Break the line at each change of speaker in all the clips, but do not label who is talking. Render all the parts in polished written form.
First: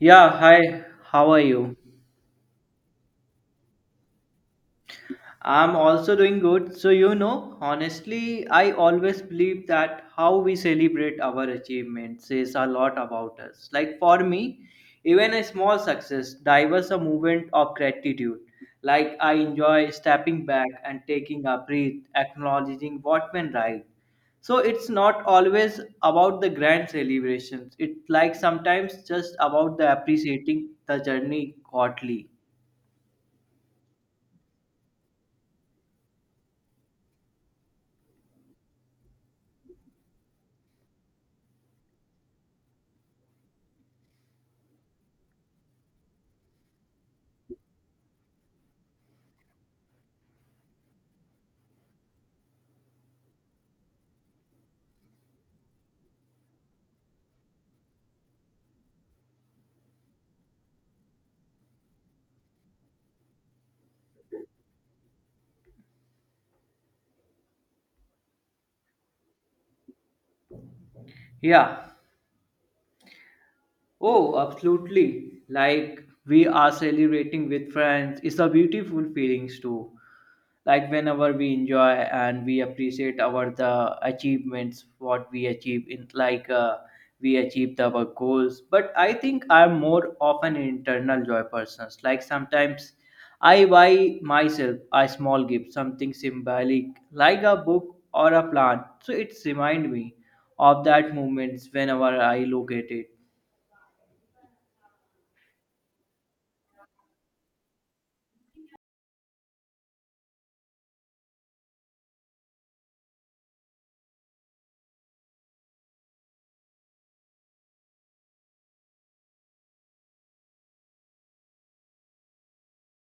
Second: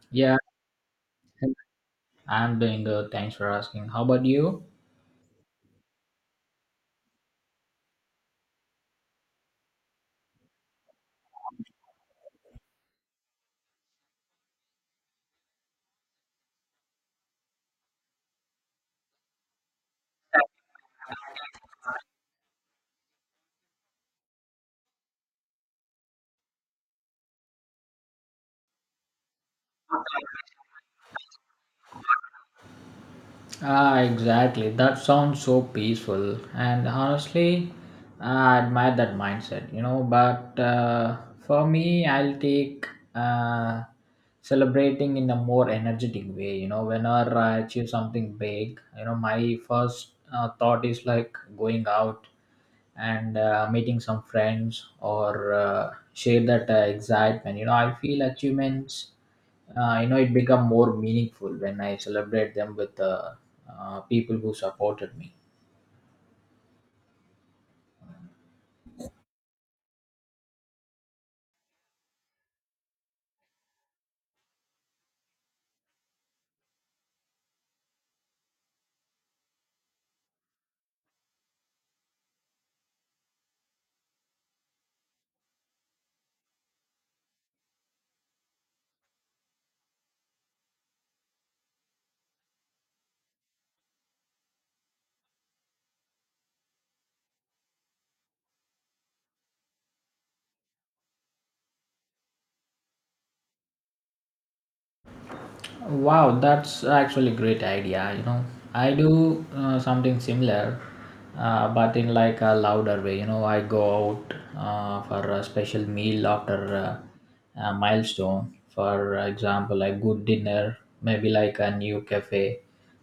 Yeah,
Yeah,
hi, how are you?
I'm doing good. Thanks for asking. How about you?
I'm also doing good. So, you know, honestly, I always believe that how we celebrate our achievements says a lot about us. Like for me, even a small success diverts a movement of gratitude. Like I enjoy stepping back and taking a breath, acknowledging what went right. So it's not always about the grand celebrations. It's like sometimes just about the appreciating the journey godly.
Ah, exactly. That sounds so peaceful. And honestly, I admire that mindset. But for me, I'll take uh, celebrating in a more energetic way. Whenever I achieve something big, my first thought is like going out. And meeting some friends or share that excitement. I feel achievements it become more meaningful when I celebrate them with people who supported me.
Yeah. Oh, absolutely. Like we are celebrating with friends. It's a beautiful feelings too. Like whenever we enjoy and we appreciate our the achievements, what we achieve in like we achieved our goals. But I think I'm more of an internal joy person. Like sometimes I buy myself a small gift, something symbolic, like a book or a plant. So it's remind me of that moments whenever I look at it.
Wow, that's actually great idea, you know. I do something similar, but in like a louder way. I go out for a special meal after a milestone. For example, a good dinner, maybe like a new cafe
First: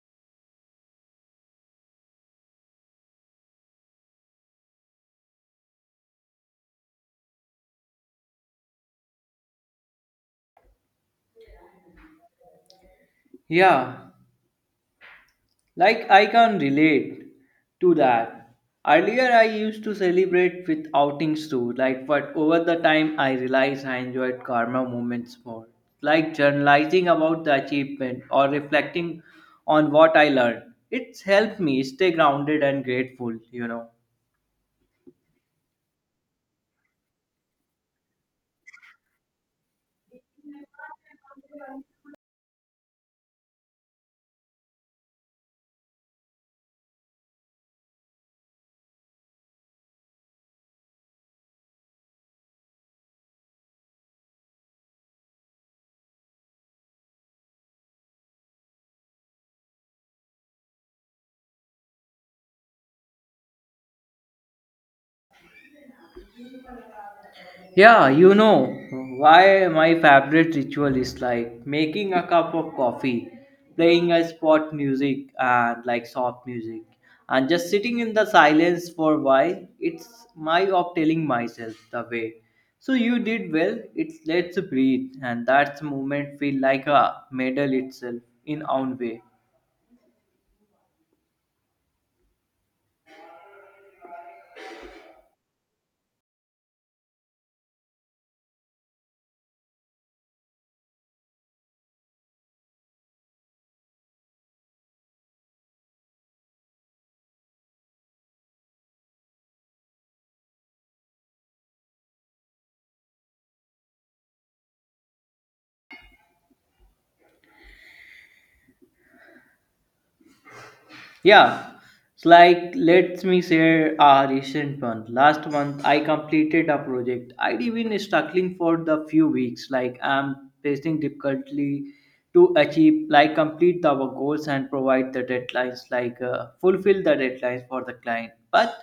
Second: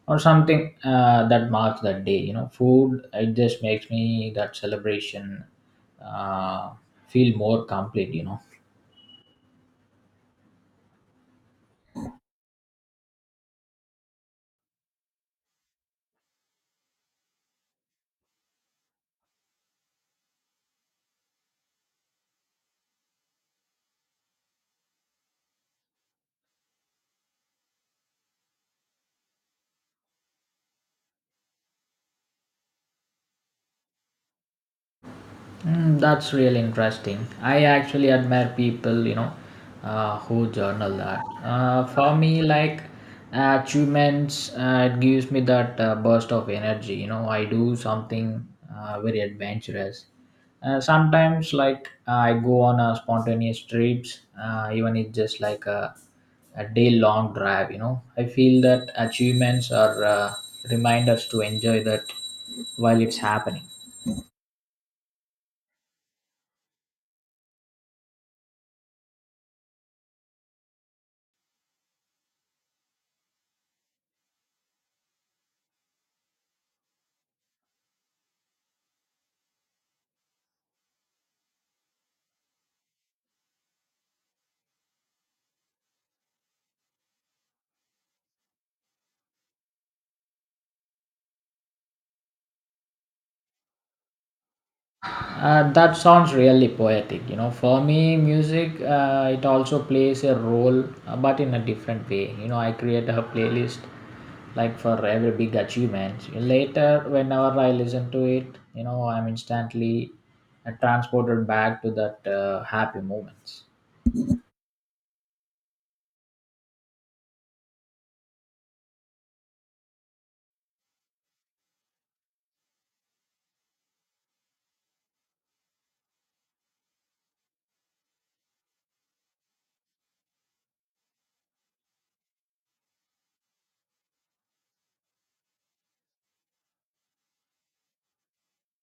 or something that marks that day, food it just makes me that celebration uh, feel more complete.
Yeah, like I can relate to that. Earlier, I used to celebrate with outings too, like, but over the time, I realized I enjoyed karma moments more, like journalizing about the achievement or reflecting on what I learned. It's helped me stay grounded and grateful, you know.
Mm, that's really interesting. I actually admire people, who journal that. For me, like achievements, it gives me that burst of energy. I do something very adventurous. Sometimes, like I go on a spontaneous trips, even it's just like a day-long drive, I feel that achievements are reminders to enjoy that while it's happening.
Yeah, you know why my favorite ritual is, like making a cup of coffee, playing a spot music and like soft music, and just sitting in the silence for a while. It's my of telling myself the way. So you did well. It's let's breathe, and that's moment feel like a medal itself in own way.
That sounds really poetic. For me, music it also plays a role, but in a different way. I create a playlist like for every big achievement. Later, whenever I listen to it, I'm instantly transported back to that happy moments.
Yeah, it's like let me share a recent one. Last month I completed a project. I'd been struggling for the few weeks, like I'm facing difficulty to achieve, like complete the goals and provide the deadlines, like fulfill the deadlines for the client. But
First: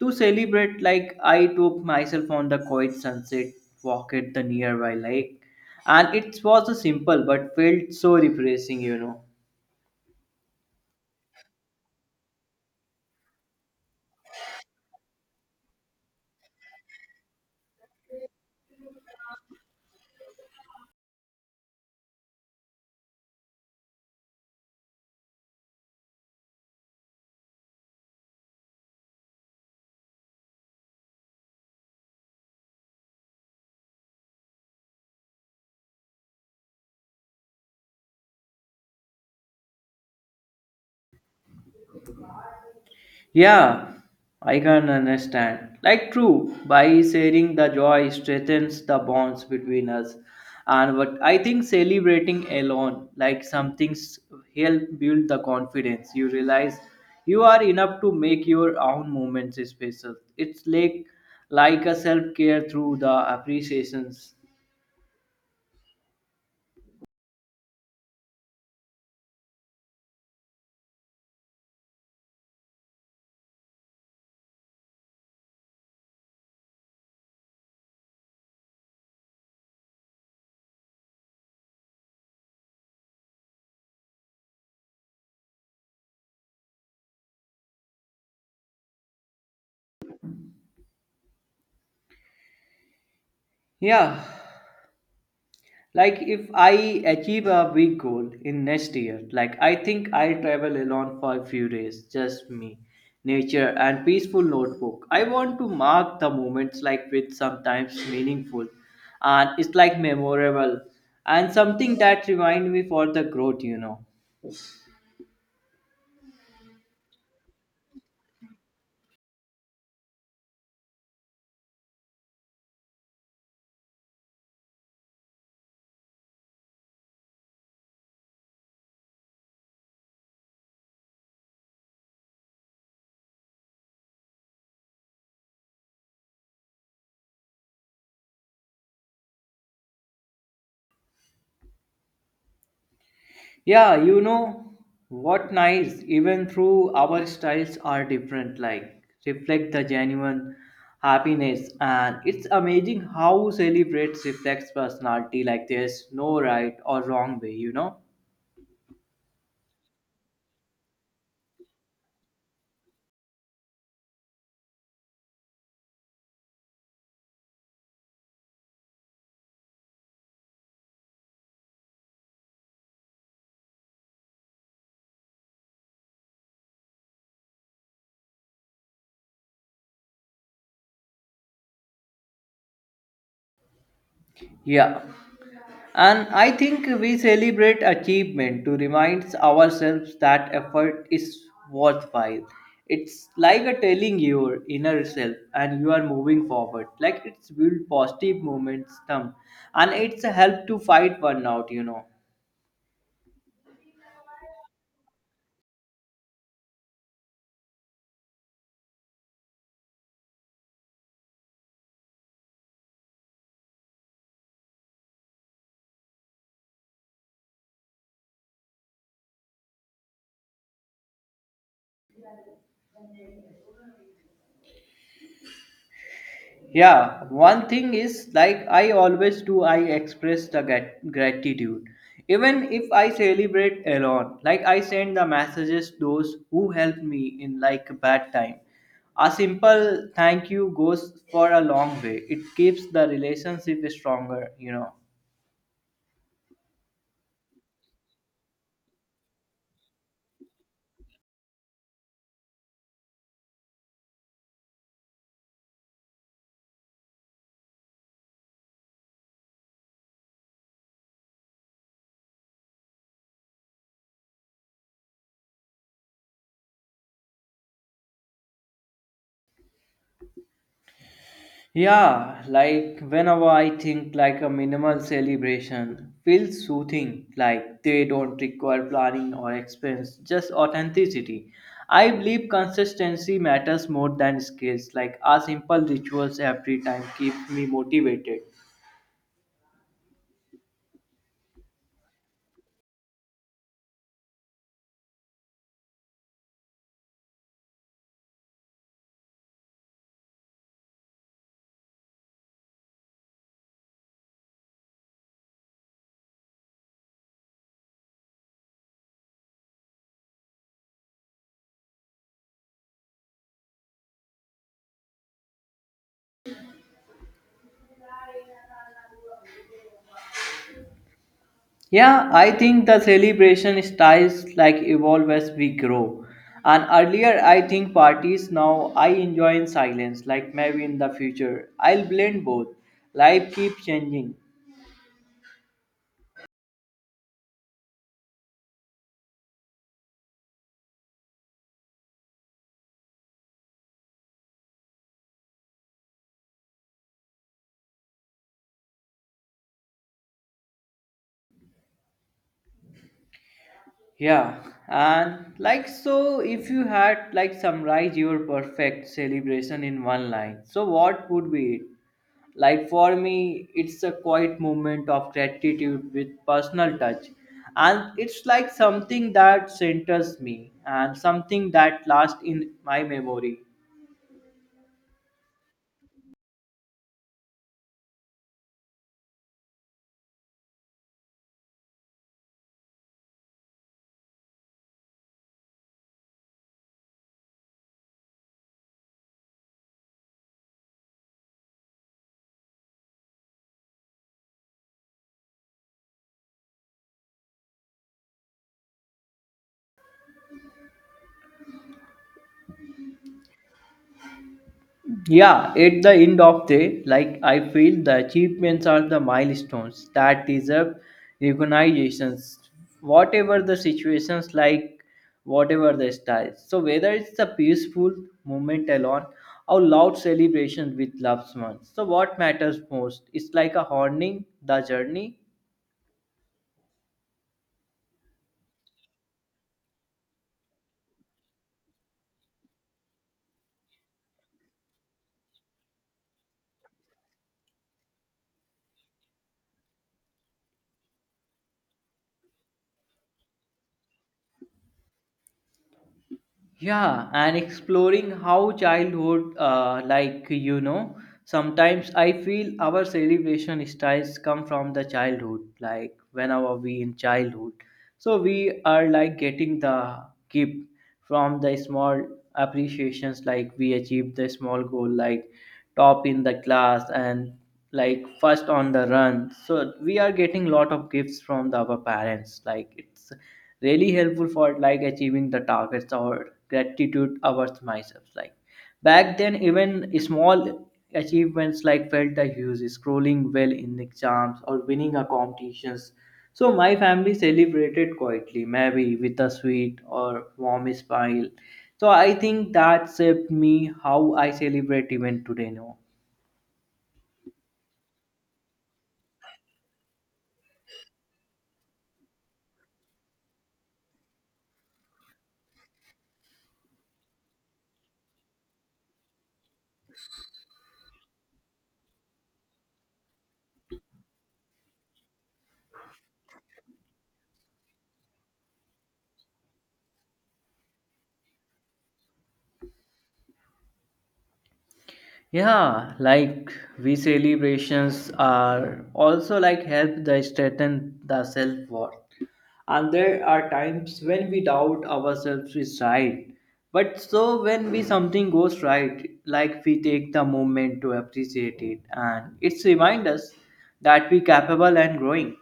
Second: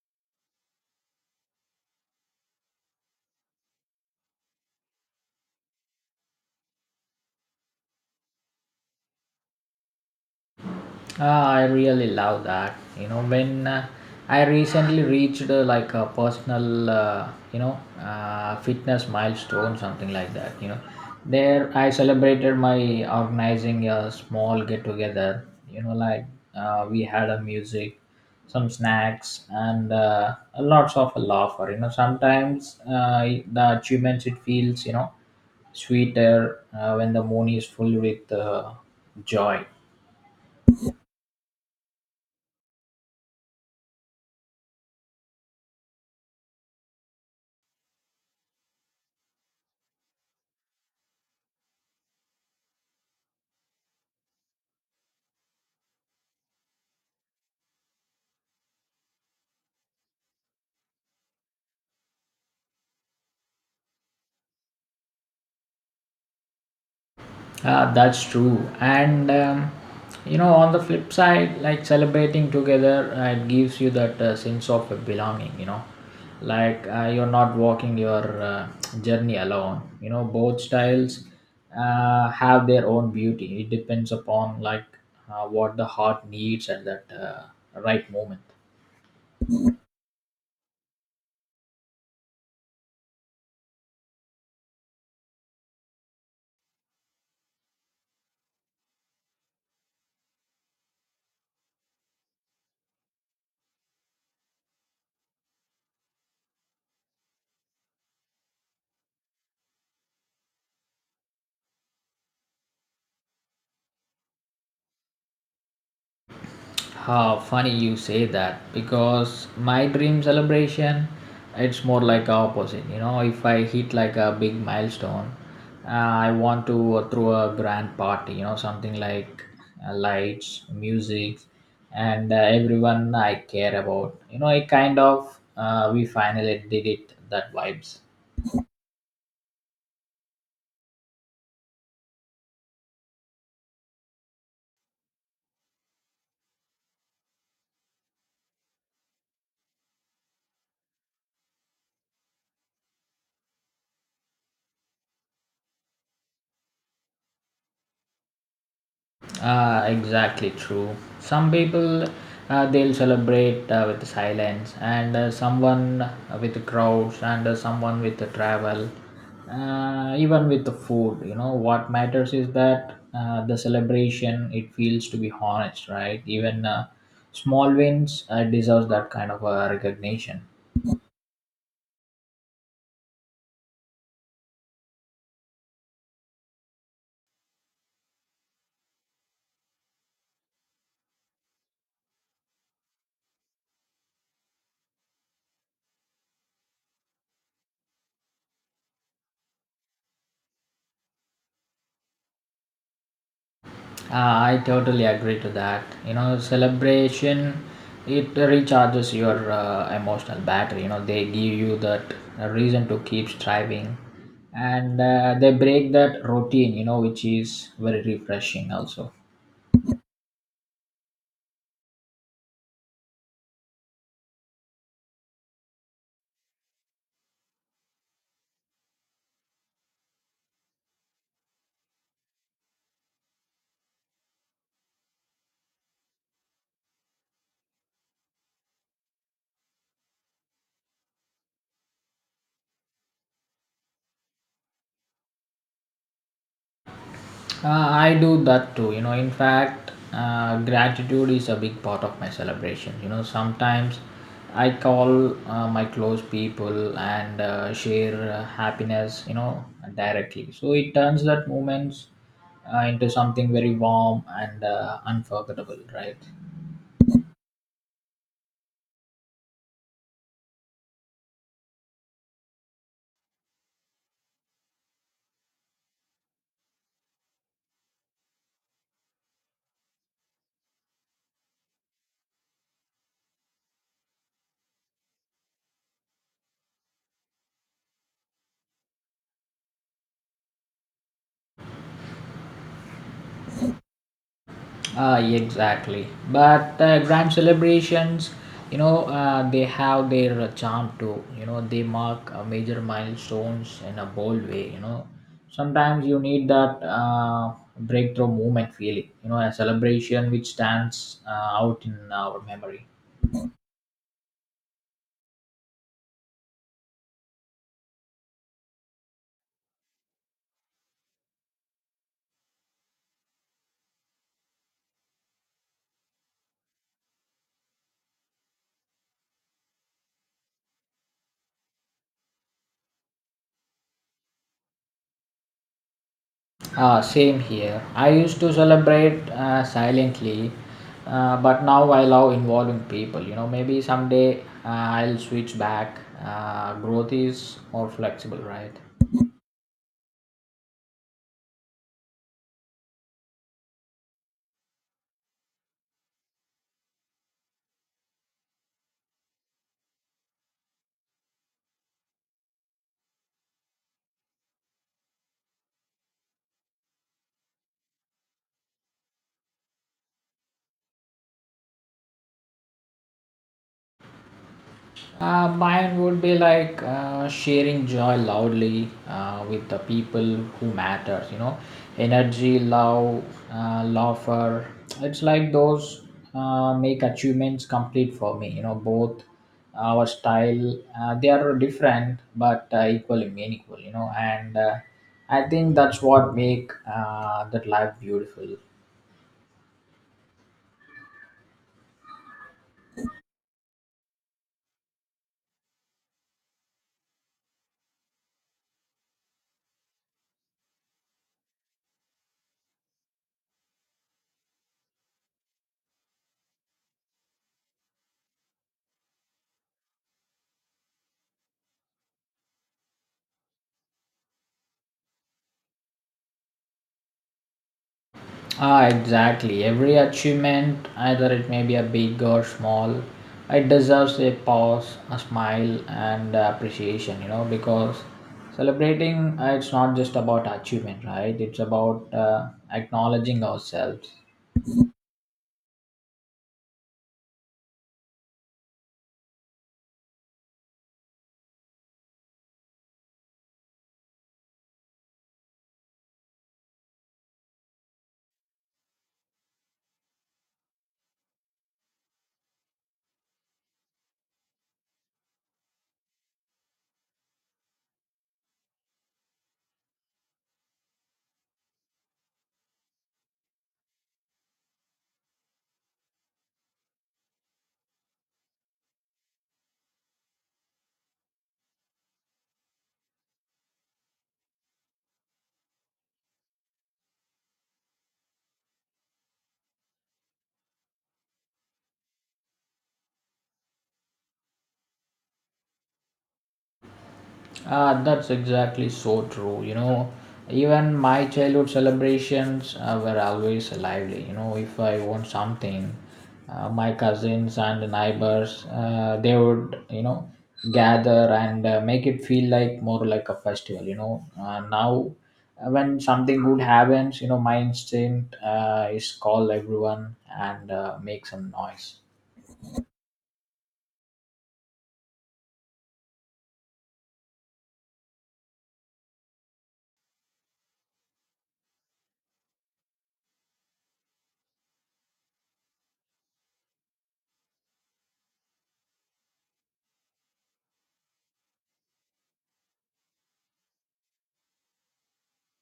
to celebrate, like I took myself on the quiet sunset walk at the nearby lake, and it was a simple but felt so refreshing, you know.
Ah, I really love that. You know, when I recently reached like a personal, fitness milestone, something like that, there I celebrated my organizing a small get together. Like we had a music, some snacks, and lots of laughter. Sometimes the achievements it feels sweeter when the moon is full with joy.
Yeah, I can understand. Like true, by sharing the joy strengthens the bonds between us. And what I think celebrating alone, like some things help build the confidence. You realize you are enough to make your own moments special. It's like a self-care through the appreciations.
Ah, that's true. And on the flip side, like celebrating together, it gives you that sense of belonging. Like you're not walking your journey alone. Both styles have their own beauty. It depends upon like what the heart needs at that right moment.
Yeah, like if I achieve a big goal in next year, like I think I'll travel alone for a few days, just me, nature and peaceful notebook. I want to mark the moments like with sometimes meaningful and it's like memorable and something that remind me for the growth, you know.
How funny you say that, because my dream celebration it's more like opposite. If I hit like a big milestone, uh, I want to throw a grand party, something like lights, music, and everyone I care about. You know it kind of we finally did it, that vibes.
Yeah, you know what nice, even through our styles are different, like reflect the genuine happiness. And it's amazing how celebrates reflects personality, like there's no right or wrong way, you know?
Ah, exactly true. Some people they'll celebrate with silence, and someone with crowds, and someone with the travel, even with the food. What matters is that the celebration it feels to be honest, right? Even small wins deserves that kind of recognition.
Yeah. And I think we celebrate achievement to remind ourselves that effort is worthwhile. It's like a telling your inner self and you are moving forward. Like it's build positive momentum and it's a help to fight burnout, you know.
I totally agree to that, celebration it recharges your emotional battery. They give you that reason to keep striving, and they break that routine, which is very refreshing also.
Yeah, one thing is like I always do, I express the gratitude. Even if I celebrate alone, like I send the messages those who helped me in like a bad time. A simple thank you goes for a long way. It keeps the relationship stronger, you know.
I do that too, in fact, gratitude is a big part of my celebration. Sometimes I call my close people and share happiness, directly. So it turns that moments into something very warm and unforgettable, right?
Yeah, like whenever I think like a minimal celebration feels soothing, like they don't require planning or expense, just authenticity. I believe consistency matters more than skills, like a simple rituals every time keeps me motivated.
Exactly. But grand celebrations, they have their charm too. They mark major milestones in a bold way. Sometimes you need that breakthrough moment feeling, a celebration which stands out in our memory.
Yeah, I think the celebration styles like evolve as we grow. And earlier, I think parties now I enjoy in silence, like maybe in the future, I'll blend both. Life keeps changing.
Ah, same here. I used to celebrate silently, but now I love involving people. Maybe someday I'll switch back. Growth is more flexible, right?
Yeah, and like so, if you had like summarize your perfect celebration in one line, so what would be it? Like for me, it's a quiet moment of gratitude with personal touch, and it's like something that centers me and something that lasts in my memory.
Mine would be like sharing joy loudly with the people who matters, energy, love, laughter. It's like those make achievements complete for me, both our style they are different but equally meaningful, and I think that's what make that life beautiful.
Yeah, at the end of the like I feel the achievements are the milestones that deserve recognitions, whatever the situations like whatever the style. So whether it's the peaceful moment alone or loud celebration with loved ones. So what matters most is like a honing the journey.
Ah, exactly. Every achievement, either it may be a big or small, it deserves a pause, a smile, and appreciation, because celebrating, it's not just about achievement, right? It's about acknowledging ourselves.
Yeah, and exploring how childhood, like you know, sometimes I feel our celebration styles come from the childhood, like whenever we in childhood. So we are like getting the gift from the small appreciations, like we achieved the small goal, like top in the class and like first on the run, so we are getting lot of gifts from the our parents, like it's really helpful for like achieving the targets or gratitude towards myself. Like back then, even small achievements like felt the huge scrolling well in exams or winning a competitions. So my family celebrated quietly, maybe with a sweet or warm smile. So I think that shaped me how I celebrate even today now.
That's exactly so true, even my childhood celebrations were always lively, if I want something, my cousins and the neighbors, they would, gather and make it feel like more like a festival, now when something good happens, my instinct is call everyone and make some noise.
Yeah, like we celebrations are also like help the strengthen the self worth. And there are times when we doubt ourselves is right. But so when we something goes right, like we take the moment to appreciate it and it's remind us that we capable and growing.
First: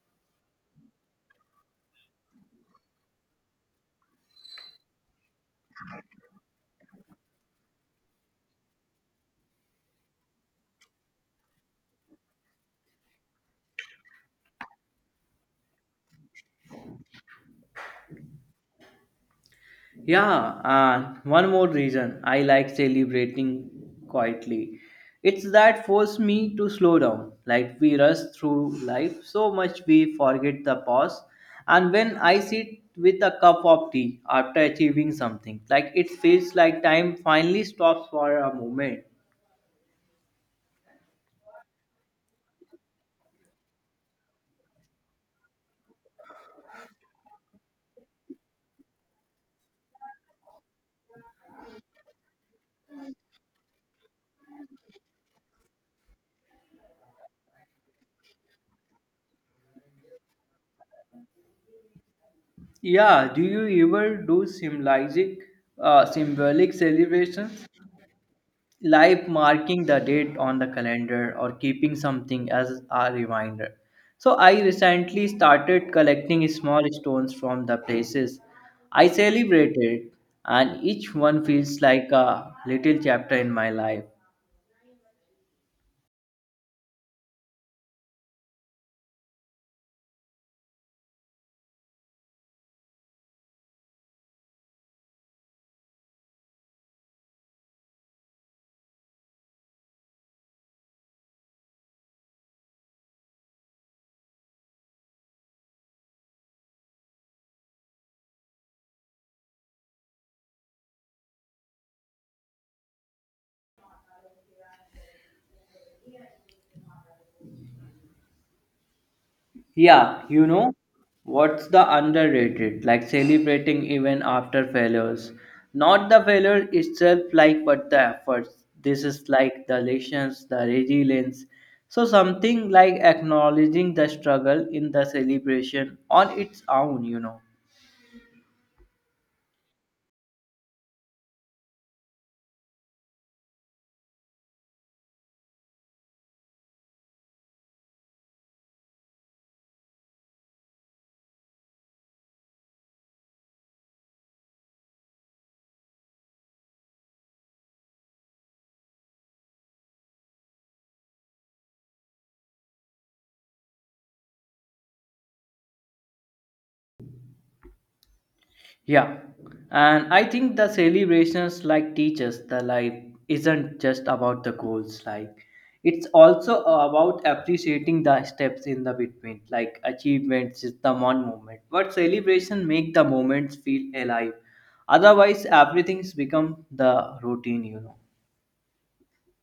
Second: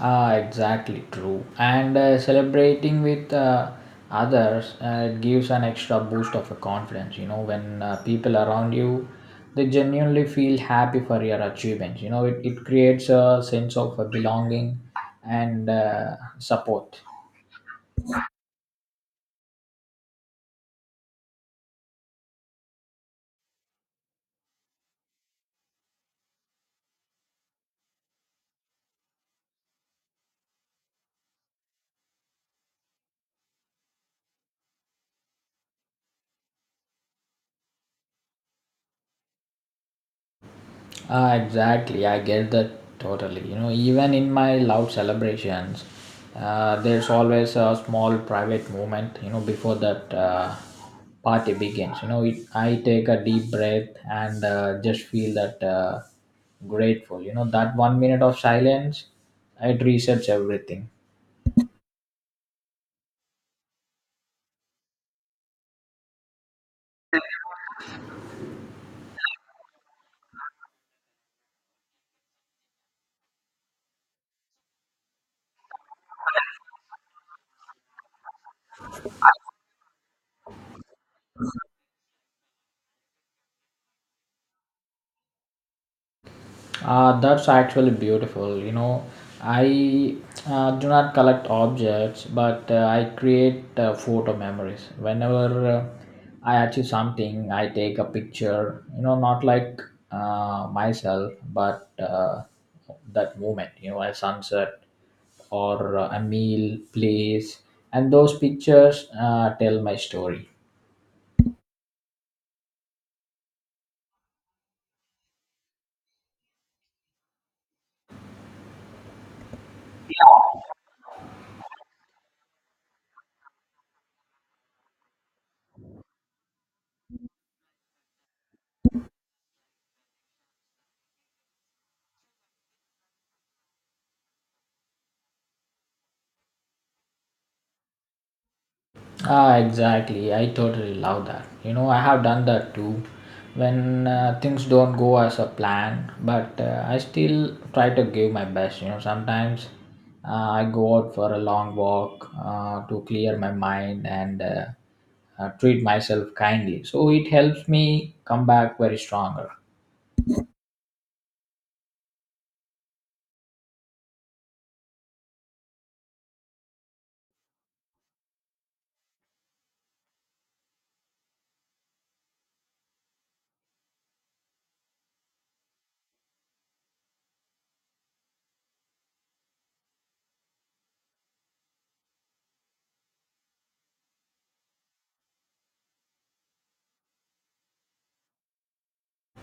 Ah, exactly true. And celebrating with others it gives an extra boost of a confidence. You know, when people around you, they genuinely feel happy for your achievements. It creates a sense of belonging and support.
Yeah, and one more reason I like celebrating quietly. It's that force me to slow down. Like we rush through life so much we forget the pause. And when I sit with a cup of tea after achieving something, like it feels like time finally stops for a moment.
Ah, exactly. I get that totally, even in my loud celebrations, there's always a small private moment, before that party begins. I take a deep breath and just feel that grateful, that 1 minute of silence, it resets everything.
Yeah, do you ever do symbolic, symbolic celebrations? Like marking the date on the calendar or keeping something as a reminder. So I recently started collecting small stones from the places I celebrated, and each one feels like a little chapter in my life.
That's actually beautiful, I do not collect objects, but I create photo memories. Whenever I achieve something, I take a picture, not like myself, but that moment, a sunset or a meal, place. And those pictures tell my story.
Yeah, you know what's the underrated? Like celebrating even after failures. Not the failure itself, like, but the efforts. This is like the lessons, the resilience. So, something like acknowledging the struggle in the celebration on its own, you know.
Ah, exactly. I totally love that. I have done that too. When things don't go as a plan, but I still try to give my best. Sometimes I go out for a long walk to clear my mind and treat myself kindly. So it helps me come back very stronger.
Yeah, and I think the celebrations like teaches the life isn't just about the goals, like it's also about appreciating the steps in the between, like achievements is the one moment. But celebration make the moments feel alive. Otherwise, everything's become the routine, you know.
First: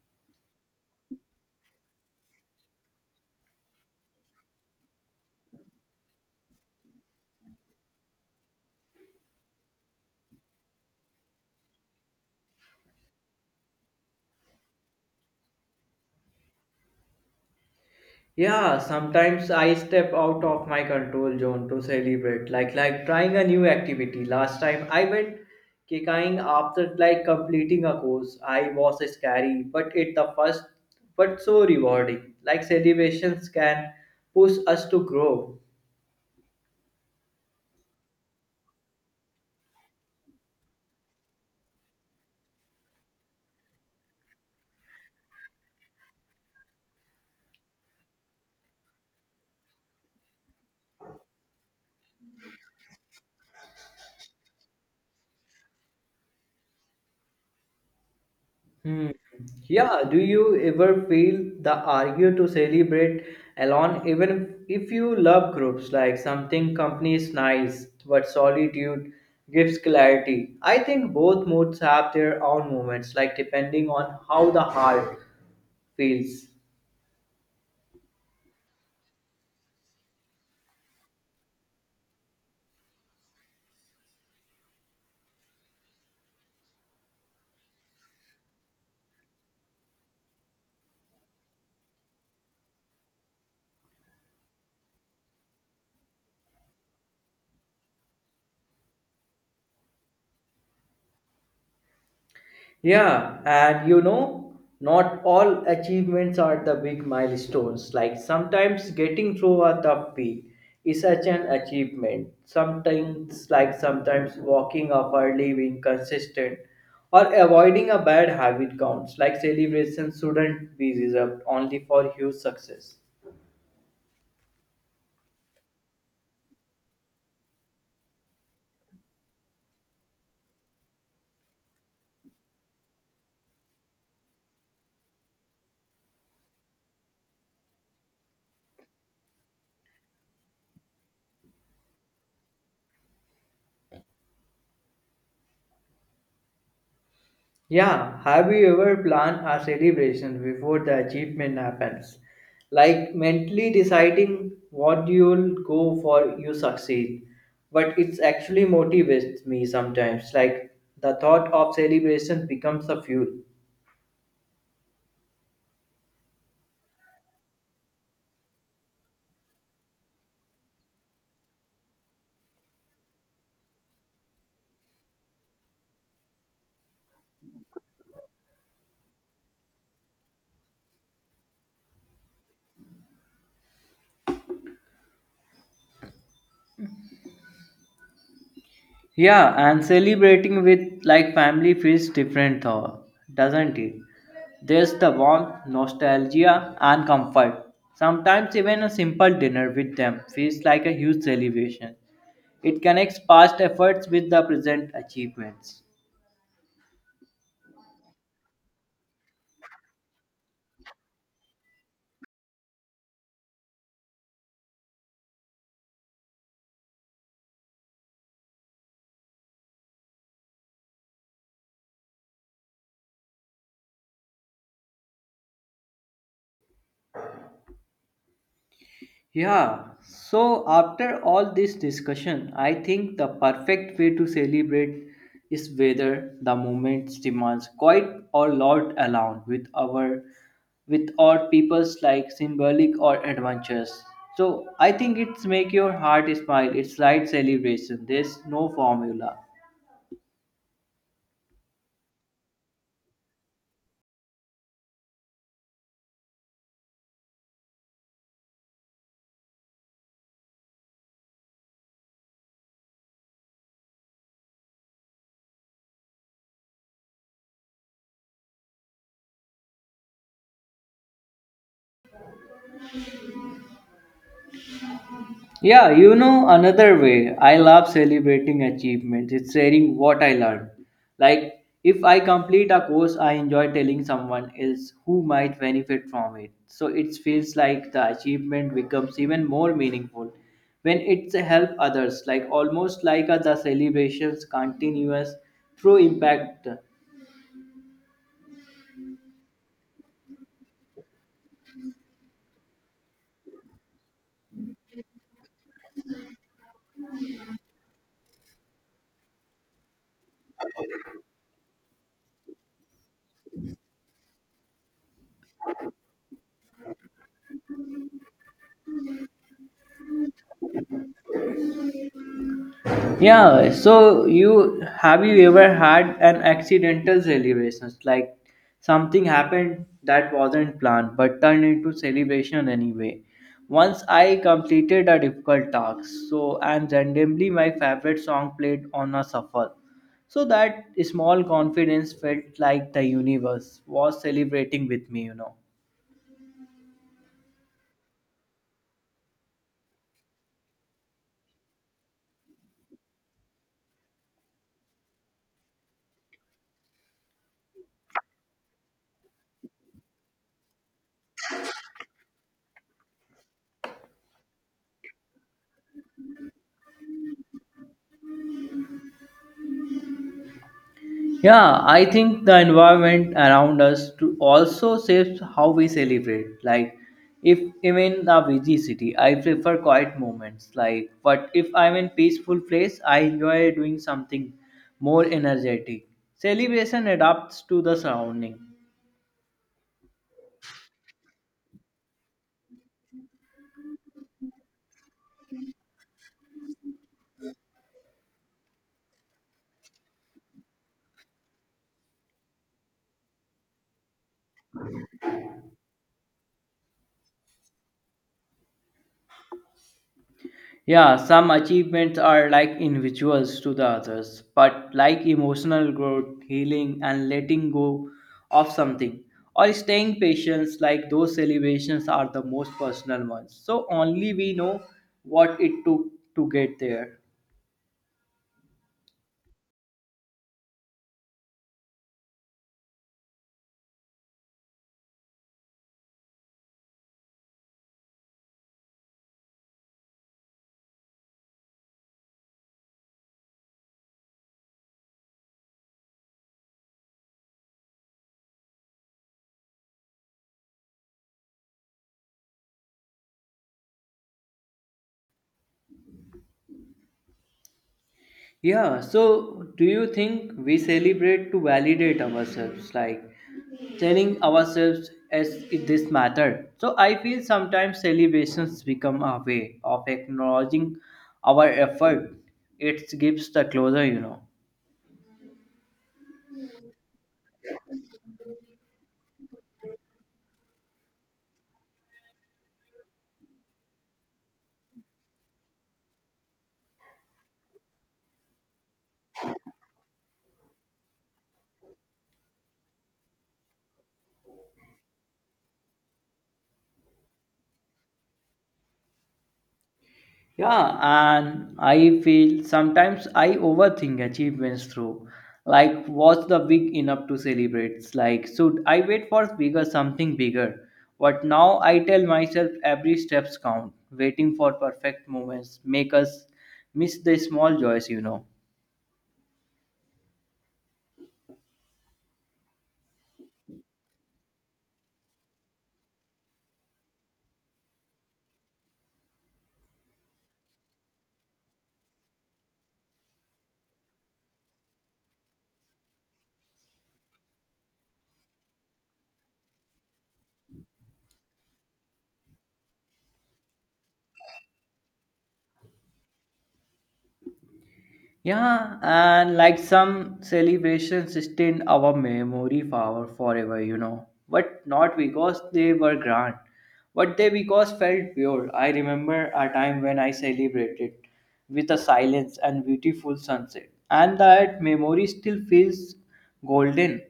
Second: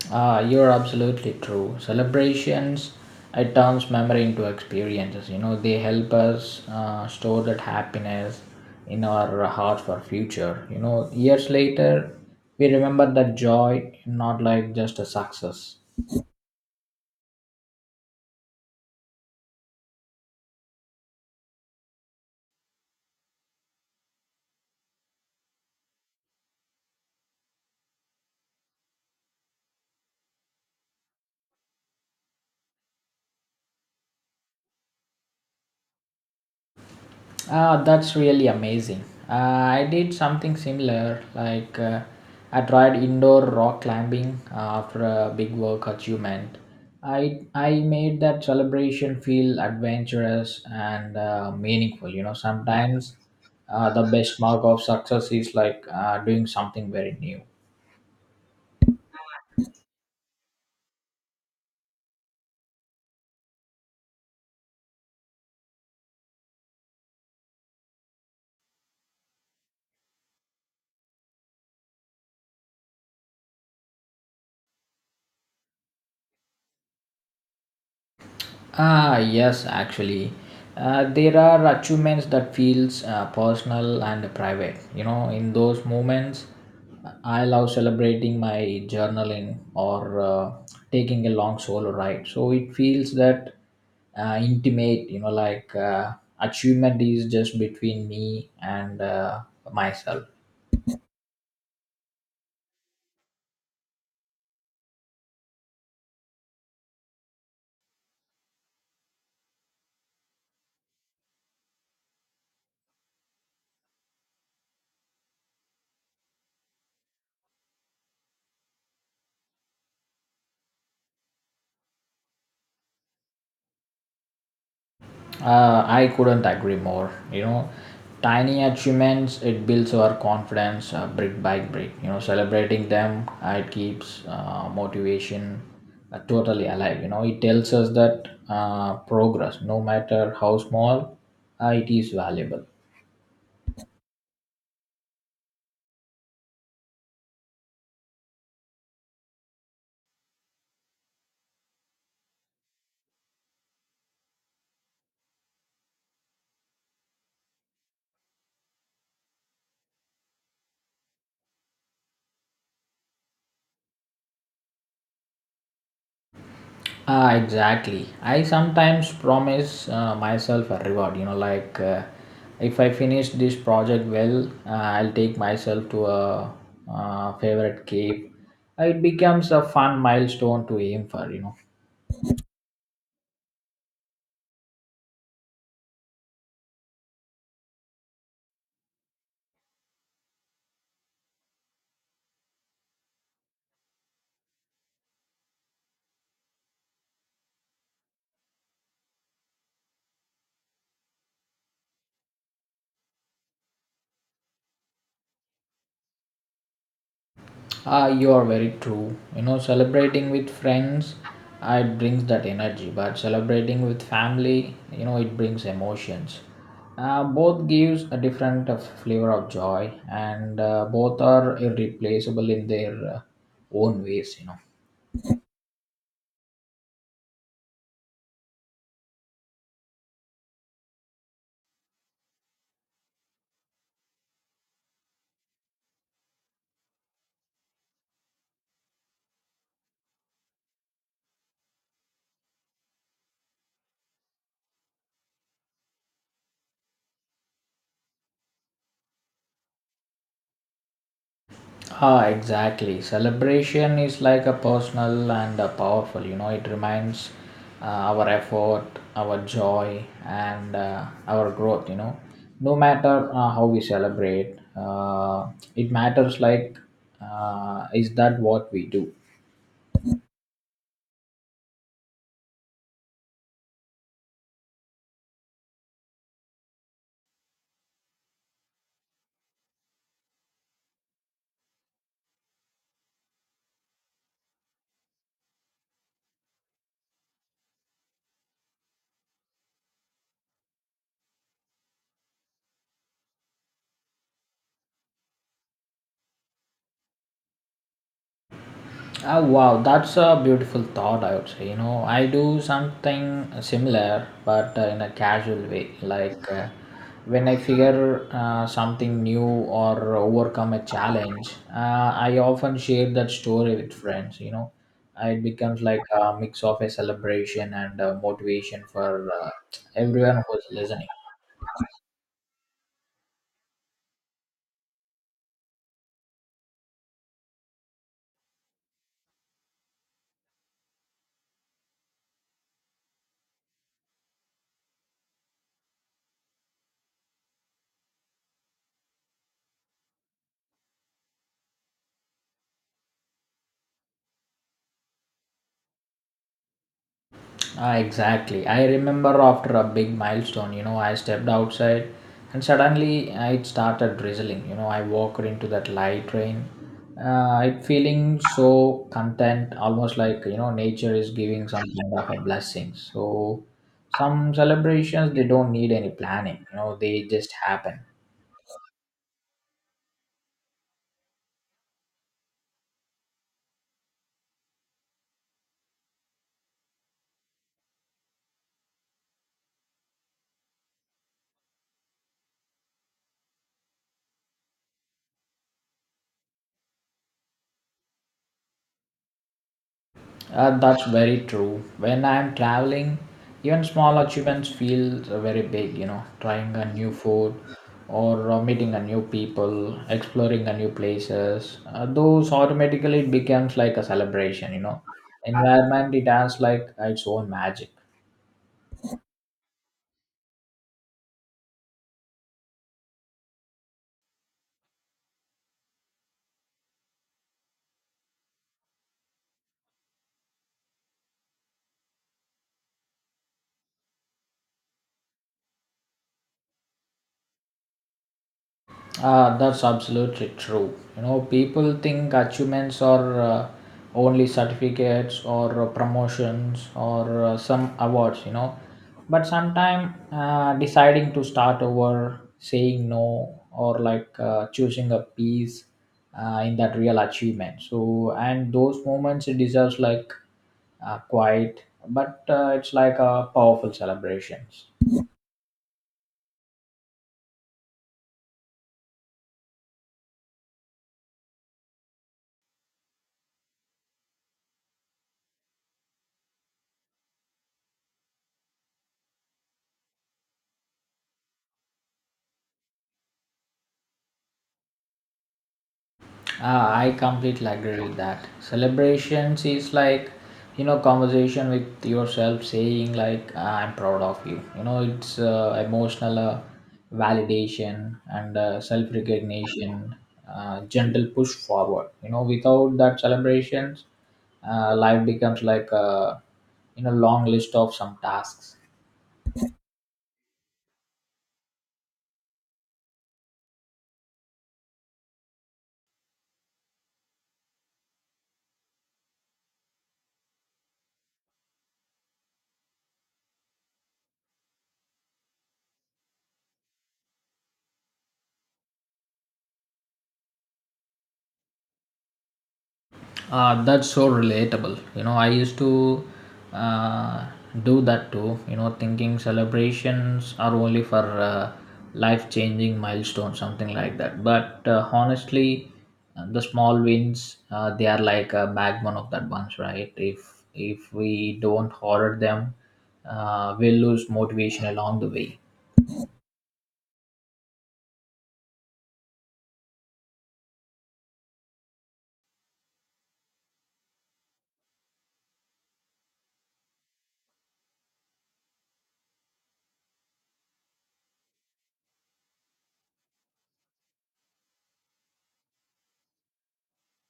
Ah, you're absolutely true. Celebrations, it turns memory into experiences. They help us store that happiness in our heart for future, years later, we remember that joy, not like just a success.
Yeah, sometimes I step out of my control zone to celebrate, like trying a new activity. Last time I went kicking after like completing a course. I was scary, but it the first but so rewarding. Like celebrations can push us to grow.
Ah, that's really amazing. I did something similar, like I tried indoor rock climbing after a big work achievement. I made that celebration feel adventurous and meaningful. Sometimes the best mark of success is like doing something very new.
Hmm. Yeah, do you ever feel the argue to celebrate alone, even if you love groups like something company is nice, but solitude gives clarity? I think both moods have their own moments, like depending on how the heart feels.
Ah, yes, actually, there are achievements that feels personal and private. In those moments, I love celebrating my journaling or taking a long solo ride. So it feels that intimate. Like achievement is just between me and myself.
Yeah, and you know, not all achievements are the big milestones. Like sometimes getting through a tough week is such an achievement. Sometimes, like sometimes walking up early, being consistent, or avoiding a bad habit counts. Like celebrations shouldn't be reserved only for huge success.
I couldn't agree more, tiny achievements it builds our confidence brick by brick. Celebrating them it keeps motivation totally alive, it tells us that progress, no matter how small, it is valuable.
Yeah, have you ever planned a celebration before the achievement happens? Like mentally deciding what you'll go for, you succeed. But it's actually motivates me sometimes. Like the thought of celebration becomes a fuel.
Ah, exactly. I sometimes promise myself a reward. Like if I finish this project well, I'll take myself to a favorite cave. It becomes a fun milestone to aim for.
Yeah, and celebrating with like family feels different though, doesn't it? There's the warmth, nostalgia, and comfort. Sometimes even a simple dinner with them feels like a huge celebration. It connects past efforts with the present achievements.
Ah, you are very true, celebrating with friends, ah, it brings that energy. But celebrating with family, it brings emotions. Both gives a different flavor of joy, and both are irreplaceable in their own ways.
Yeah, so after all this discussion, I think the perfect way to celebrate is whether the moment demands quite or loud alone with our peoples like symbolic or adventures. So I think it's make your heart smile. It's right celebration. There's no formula.
Ah, exactly. Celebration is like a personal and a powerful. It reminds our effort, our joy, and our growth, no matter how we celebrate, it matters. Like, is that what we do?
Yeah, you know, another way I love celebrating achievements is sharing what I learned. Like, if I complete a course, I enjoy telling someone else who might benefit from it. So it feels like the achievement becomes even more meaningful when it's a help others, like almost like a, the celebrations continuous through impact.
Ah, wow, that's a beautiful thought, I would say. I do something similar, but in a casual way. Like when I figure something new or overcome a challenge, I often share that story with friends. You know, uh, it becomes like a mix of a celebration and motivation for uh, everyone who's listening.
Yeah, so you have you ever had an accidental celebration? Like something happened that wasn't planned but turned into celebration anyway. Once I completed a difficult task, so and randomly my favorite song played on a shuffle. So that small confidence felt like the universe was celebrating with me, you know.
Ah, exactly. I remember after a big milestone, I stepped outside and suddenly it started drizzling. I walked into that light rain. It feeling so content, almost like, nature is giving some kind of a blessing. So some celebrations, they don't need any planning, they just happen.
Yeah, I think the environment around us to also shapes how we celebrate. Like, if I'm in a busy city, I prefer quiet moments. Like, but if I'm in peaceful place, I enjoy doing something more energetic. Celebration adapts to the surrounding.
That's very true. When I'm traveling, even small achievements feel very big, trying a new food or meeting a new people, exploring a new places. Those automatically it becomes like a celebration. Environment, it has like its own magic.
Yeah, some achievements are like individuals to the others, but like emotional growth, healing, and letting go of something, or staying patient, like those celebrations are the most personal ones. So only we know what it took to get there.
Ah, that's absolutely true. People think achievements are only certificates or promotions or some awards. But sometimes deciding to start over, saying no, or like choosing a piece in that real achievement. So, and those moments it deserves like quiet, but it's like a powerful celebrations.
Yeah, so do you think we celebrate to validate ourselves, like telling ourselves as if this mattered? So I feel sometimes celebrations become a way of acknowledging our effort. It gives the closure, you know.
Ah, I completely agree with that. Celebrations is like, conversation with yourself saying like, "Ah, I'm proud of you." It's emotional validation and self-recognition, gentle push forward. Without that celebrations, life becomes like a long list of some tasks.
Yeah, and I feel sometimes I overthink achievements through like was the big enough to celebrate? It's like should I wait for bigger something bigger? But now I tell myself every steps count. Waiting for perfect moments make us miss the small joys, you know.
That's so relatable, I used to uh, do that too, thinking celebrations are only for life changing milestones, something like that. But honestly, the small wins, they are like a backbone of that bunch, right? If we don't hoard them, we'll lose motivation along the way.
Yeah, and like some celebrations stay in our memory power forever, you know. But not because they were grand, but they because felt pure. I remember a time when I celebrated with a silence and beautiful sunset, and that memory still feels golden.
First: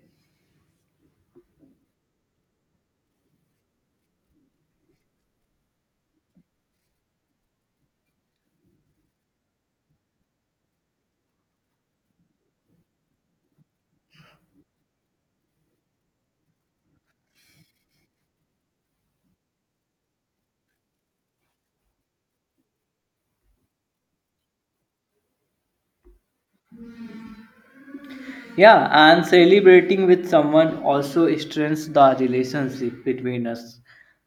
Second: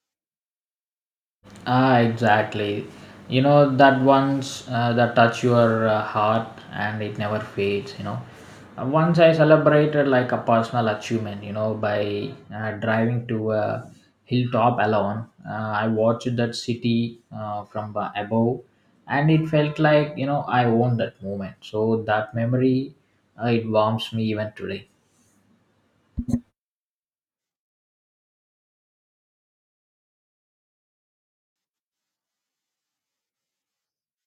Ah, exactly. That once that touch your heart and it never fades. You know, uh, once I celebrated like a personal achievement. By driving to a hilltop alone, I watched that city from above, and it felt like I owned that moment. So that memory, it warms me even today.
Yeah, and celebrating with someone also strengthens the relationship between us.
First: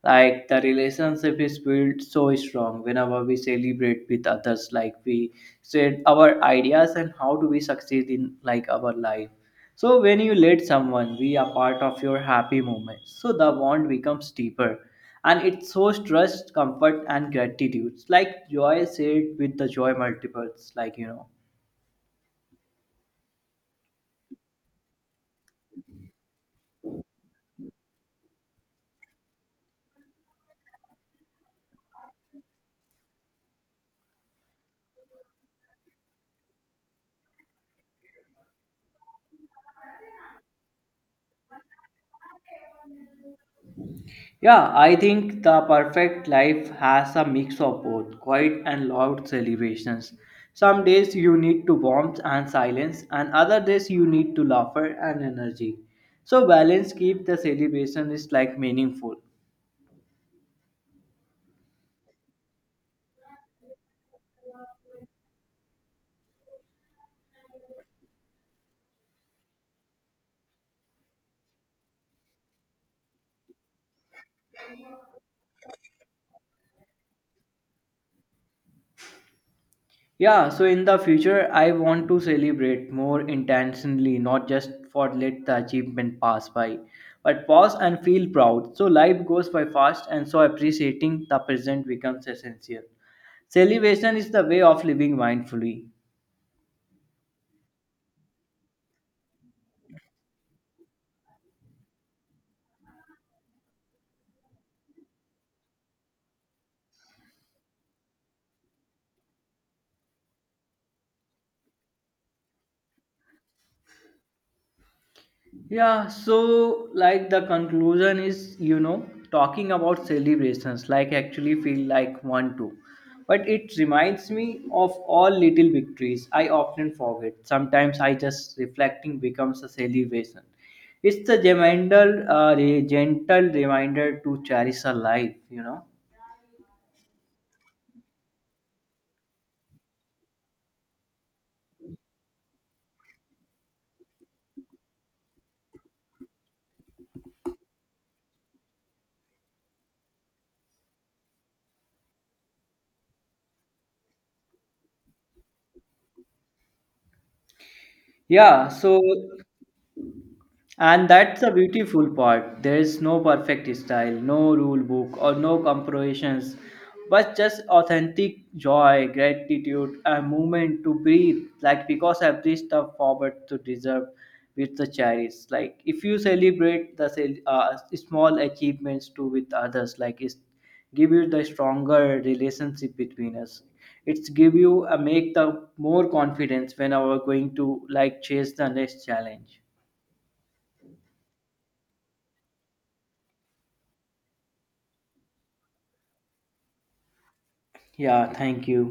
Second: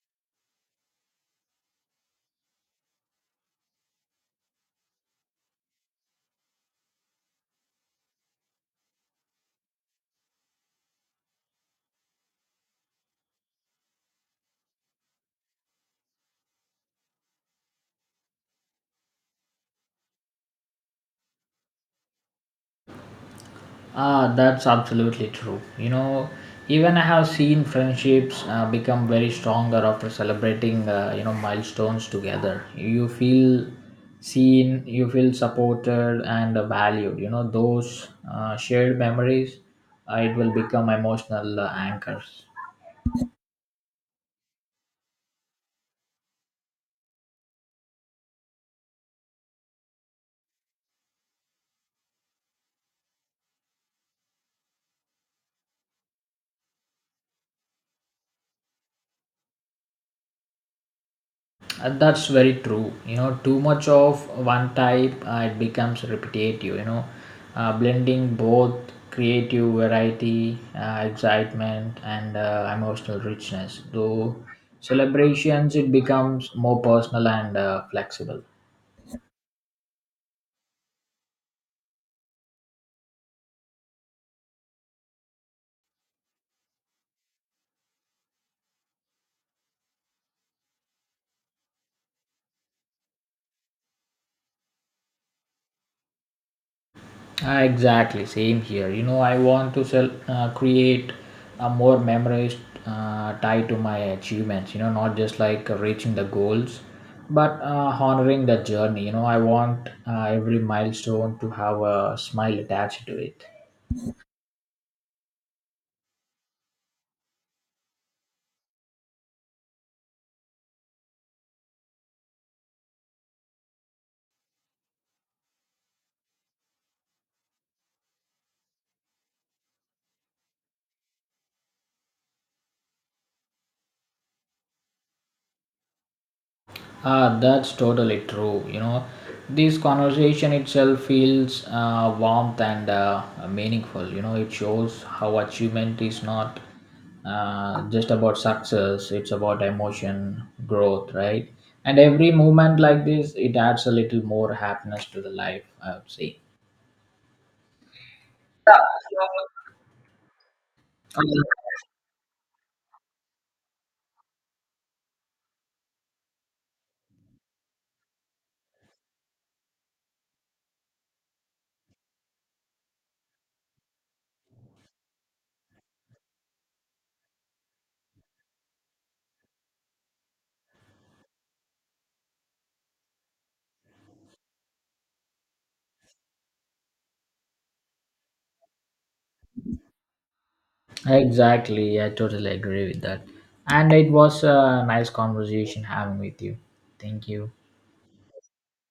Like the relationship is built so strong whenever we celebrate with others, like we said our ideas and how do we succeed in like our life. So when you let someone be a part of your happy moment, so the bond becomes deeper and it shows trust, comfort and gratitude. Like joy shared with the joy multiples, like you know.
Ah, that's absolutely true. Even I have seen friendships become very stronger after celebrating, milestones together. You feel seen, you feel supported and valued. Those shared memories, it will become emotional anchors.
Yeah, I think the perfect life has a mix of both quiet and loud celebrations. Some days you need to warmth and silence, and other days you need to laughter and energy. So balance keep the celebration is like meaningful.
That's very true. Too much of one type, it becomes repetitive. Blending both creative variety, excitement, and emotional richness. Though celebrations, it becomes more personal and flexible.
Yeah, so in the future I want to celebrate more intentionally, not just for let the achievement pass by, but pause and feel proud. So life goes by fast, and so appreciating the present becomes essential. Celebration is the way of living mindfully.
Ah, exactly, same here. I want to sell, create a more memories tied to my achievements. Not just like reaching the goals, but honoring the journey. I want every milestone to have a smile attached to it.
Yeah, so like the conclusion is, you know, talking about celebrations like actually feel like one too, but it reminds me of all little victories I often forget. Sometimes I just reflecting becomes a celebration. It's the gentle, gentle reminder to cherish a life, you know.
Ah, that's totally true. This conversation itself feels warmth and meaningful. It shows how achievement is not just about success; it's about emotion, growth, right? And every movement like this, it adds a little more happiness to the life. I would say.
Yeah, so and that's the beautiful part. There is no perfect style, no rule book, or no comparisons, but just authentic joy, gratitude, and movement to breathe. Like because every step forward to deserve with the cherish. Like if you celebrate the small achievements too with others, like it's give you the stronger relationship between us. It's give you a make the more confidence when we are going to like chase the next challenge.
Exactly. I totally agree with that. And it was a nice conversation having with you. Thank you.
Yeah, thank you.